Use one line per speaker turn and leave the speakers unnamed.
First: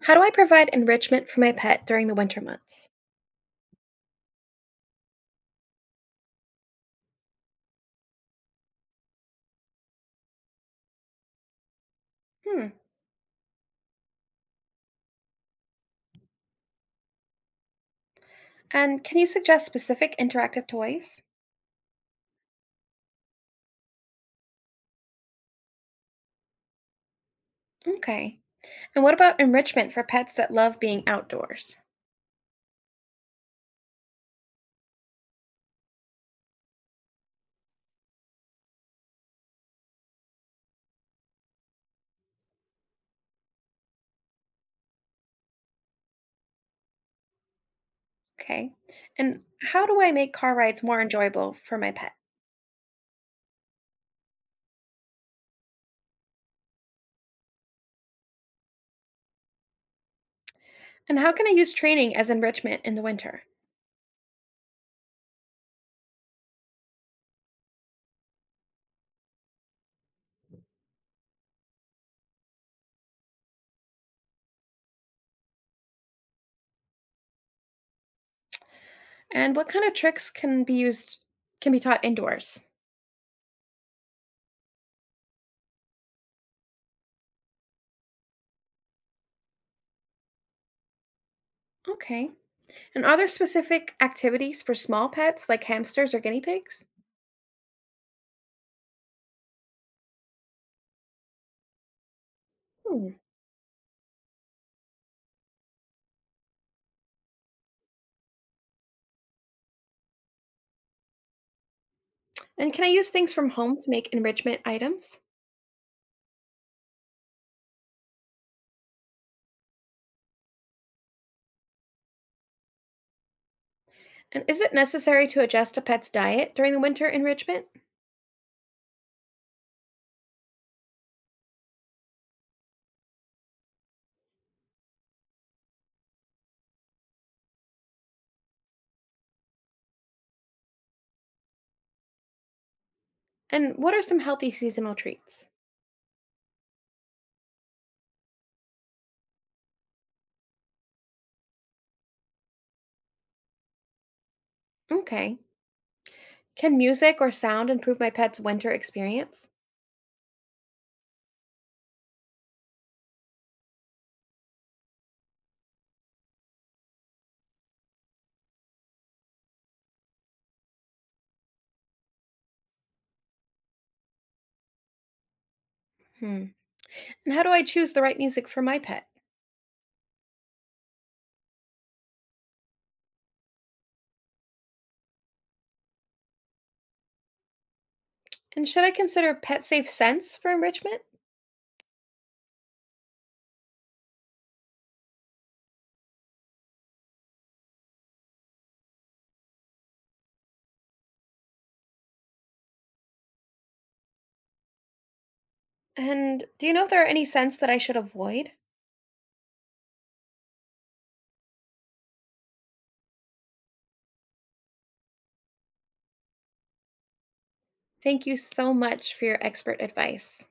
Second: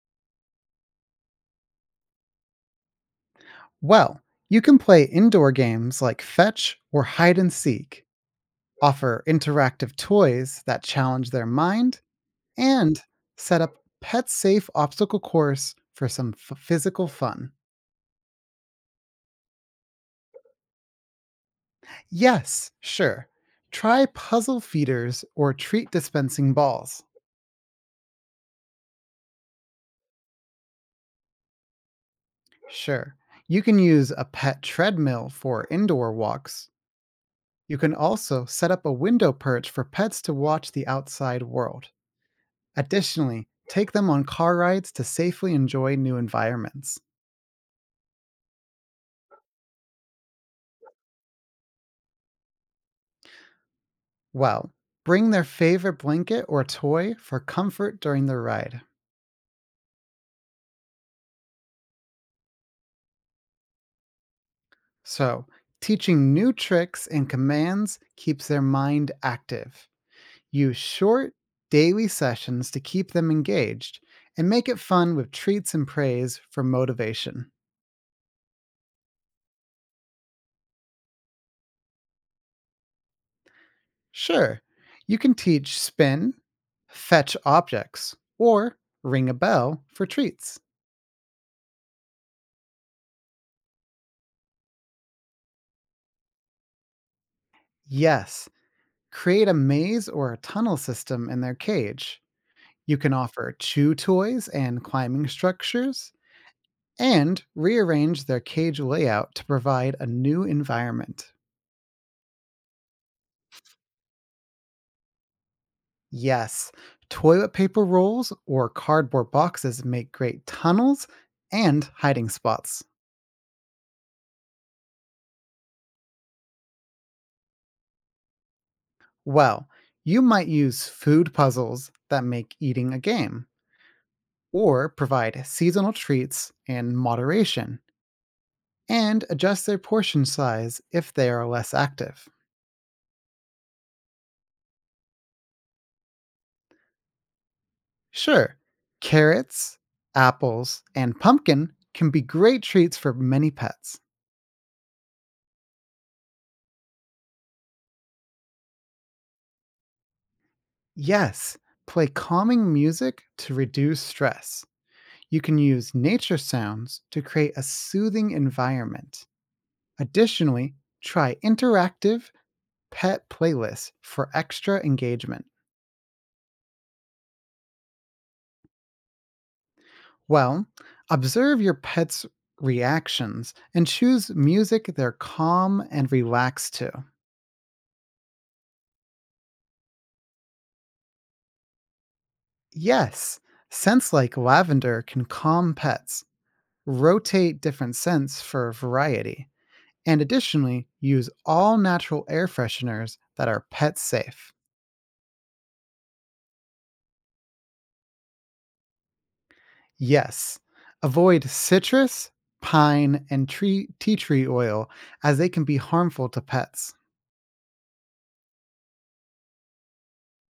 How do I provide enrichment for my pet during the winter months?
Well, you can play indoor games like fetch or hide and seek, offer interactive toys that challenge their mind,
Hmm.
and set up pet safe obstacle course for some physical fun.
And can you suggest specific interactive toys?
Yes, sure. Try puzzle feeders or treat dispensing balls.
Okay. And what about enrichment for pets that love being outdoors?
Sure. You can use a pet treadmill for indoor walks. You can also set up a window perch for pets to watch the outside world. Additionally, take them on car rides to safely enjoy new environments.
Okay. And how do I make car rides more enjoyable for my pet?
Well, bring their favorite blanket or toy for comfort during the ride.
And how can I use training as enrichment in the winter?
So, teaching new tricks and commands keeps their mind active. Use short, daily sessions to keep them engaged and make it fun with treats and praise for motivation.
And what kind of tricks can be taught indoors?
Sure, you can teach spin, fetch objects, or ring a bell for treats.
Okay. And are there specific activities for small pets like hamsters or guinea pigs?
Yes, create a maze or a tunnel system in their cage. You
Hmm.
can offer chew toys and climbing structures, and rearrange their cage layout to provide a new environment.
And can I use things from home to make enrichment items?
Yes, toilet paper rolls or cardboard boxes make great tunnels and hiding spots.
And is it necessary to adjust a pet's diet during the winter enrichment?
Well, you might use food puzzles that make eating a game, or provide seasonal treats in moderation, and adjust their portion size if they are less active.
And what are some healthy seasonal treats?
Sure, carrots, apples, and pumpkin can be great treats for many pets.
Okay. Can music or sound improve my pet's winter experience?
Yes, play calming music to reduce stress. You can use nature sounds to create a soothing environment. Additionally, try interactive pet playlists for extra engagement.
Hmm. And how do I choose the right music for my pet?
Well, observe your pet's reactions and choose music they're calm and relaxed to.
And should I consider pet safe scents for enrichment?
Yes, scents like lavender can calm pets. Rotate different scents for variety. And additionally, use all natural air fresheners that are pet safe.
And do you know if there are any scents that I should avoid?
Yes, avoid citrus, pine, and tea tree oil as they can be harmful to pets.
Thank you so much for your expert advice.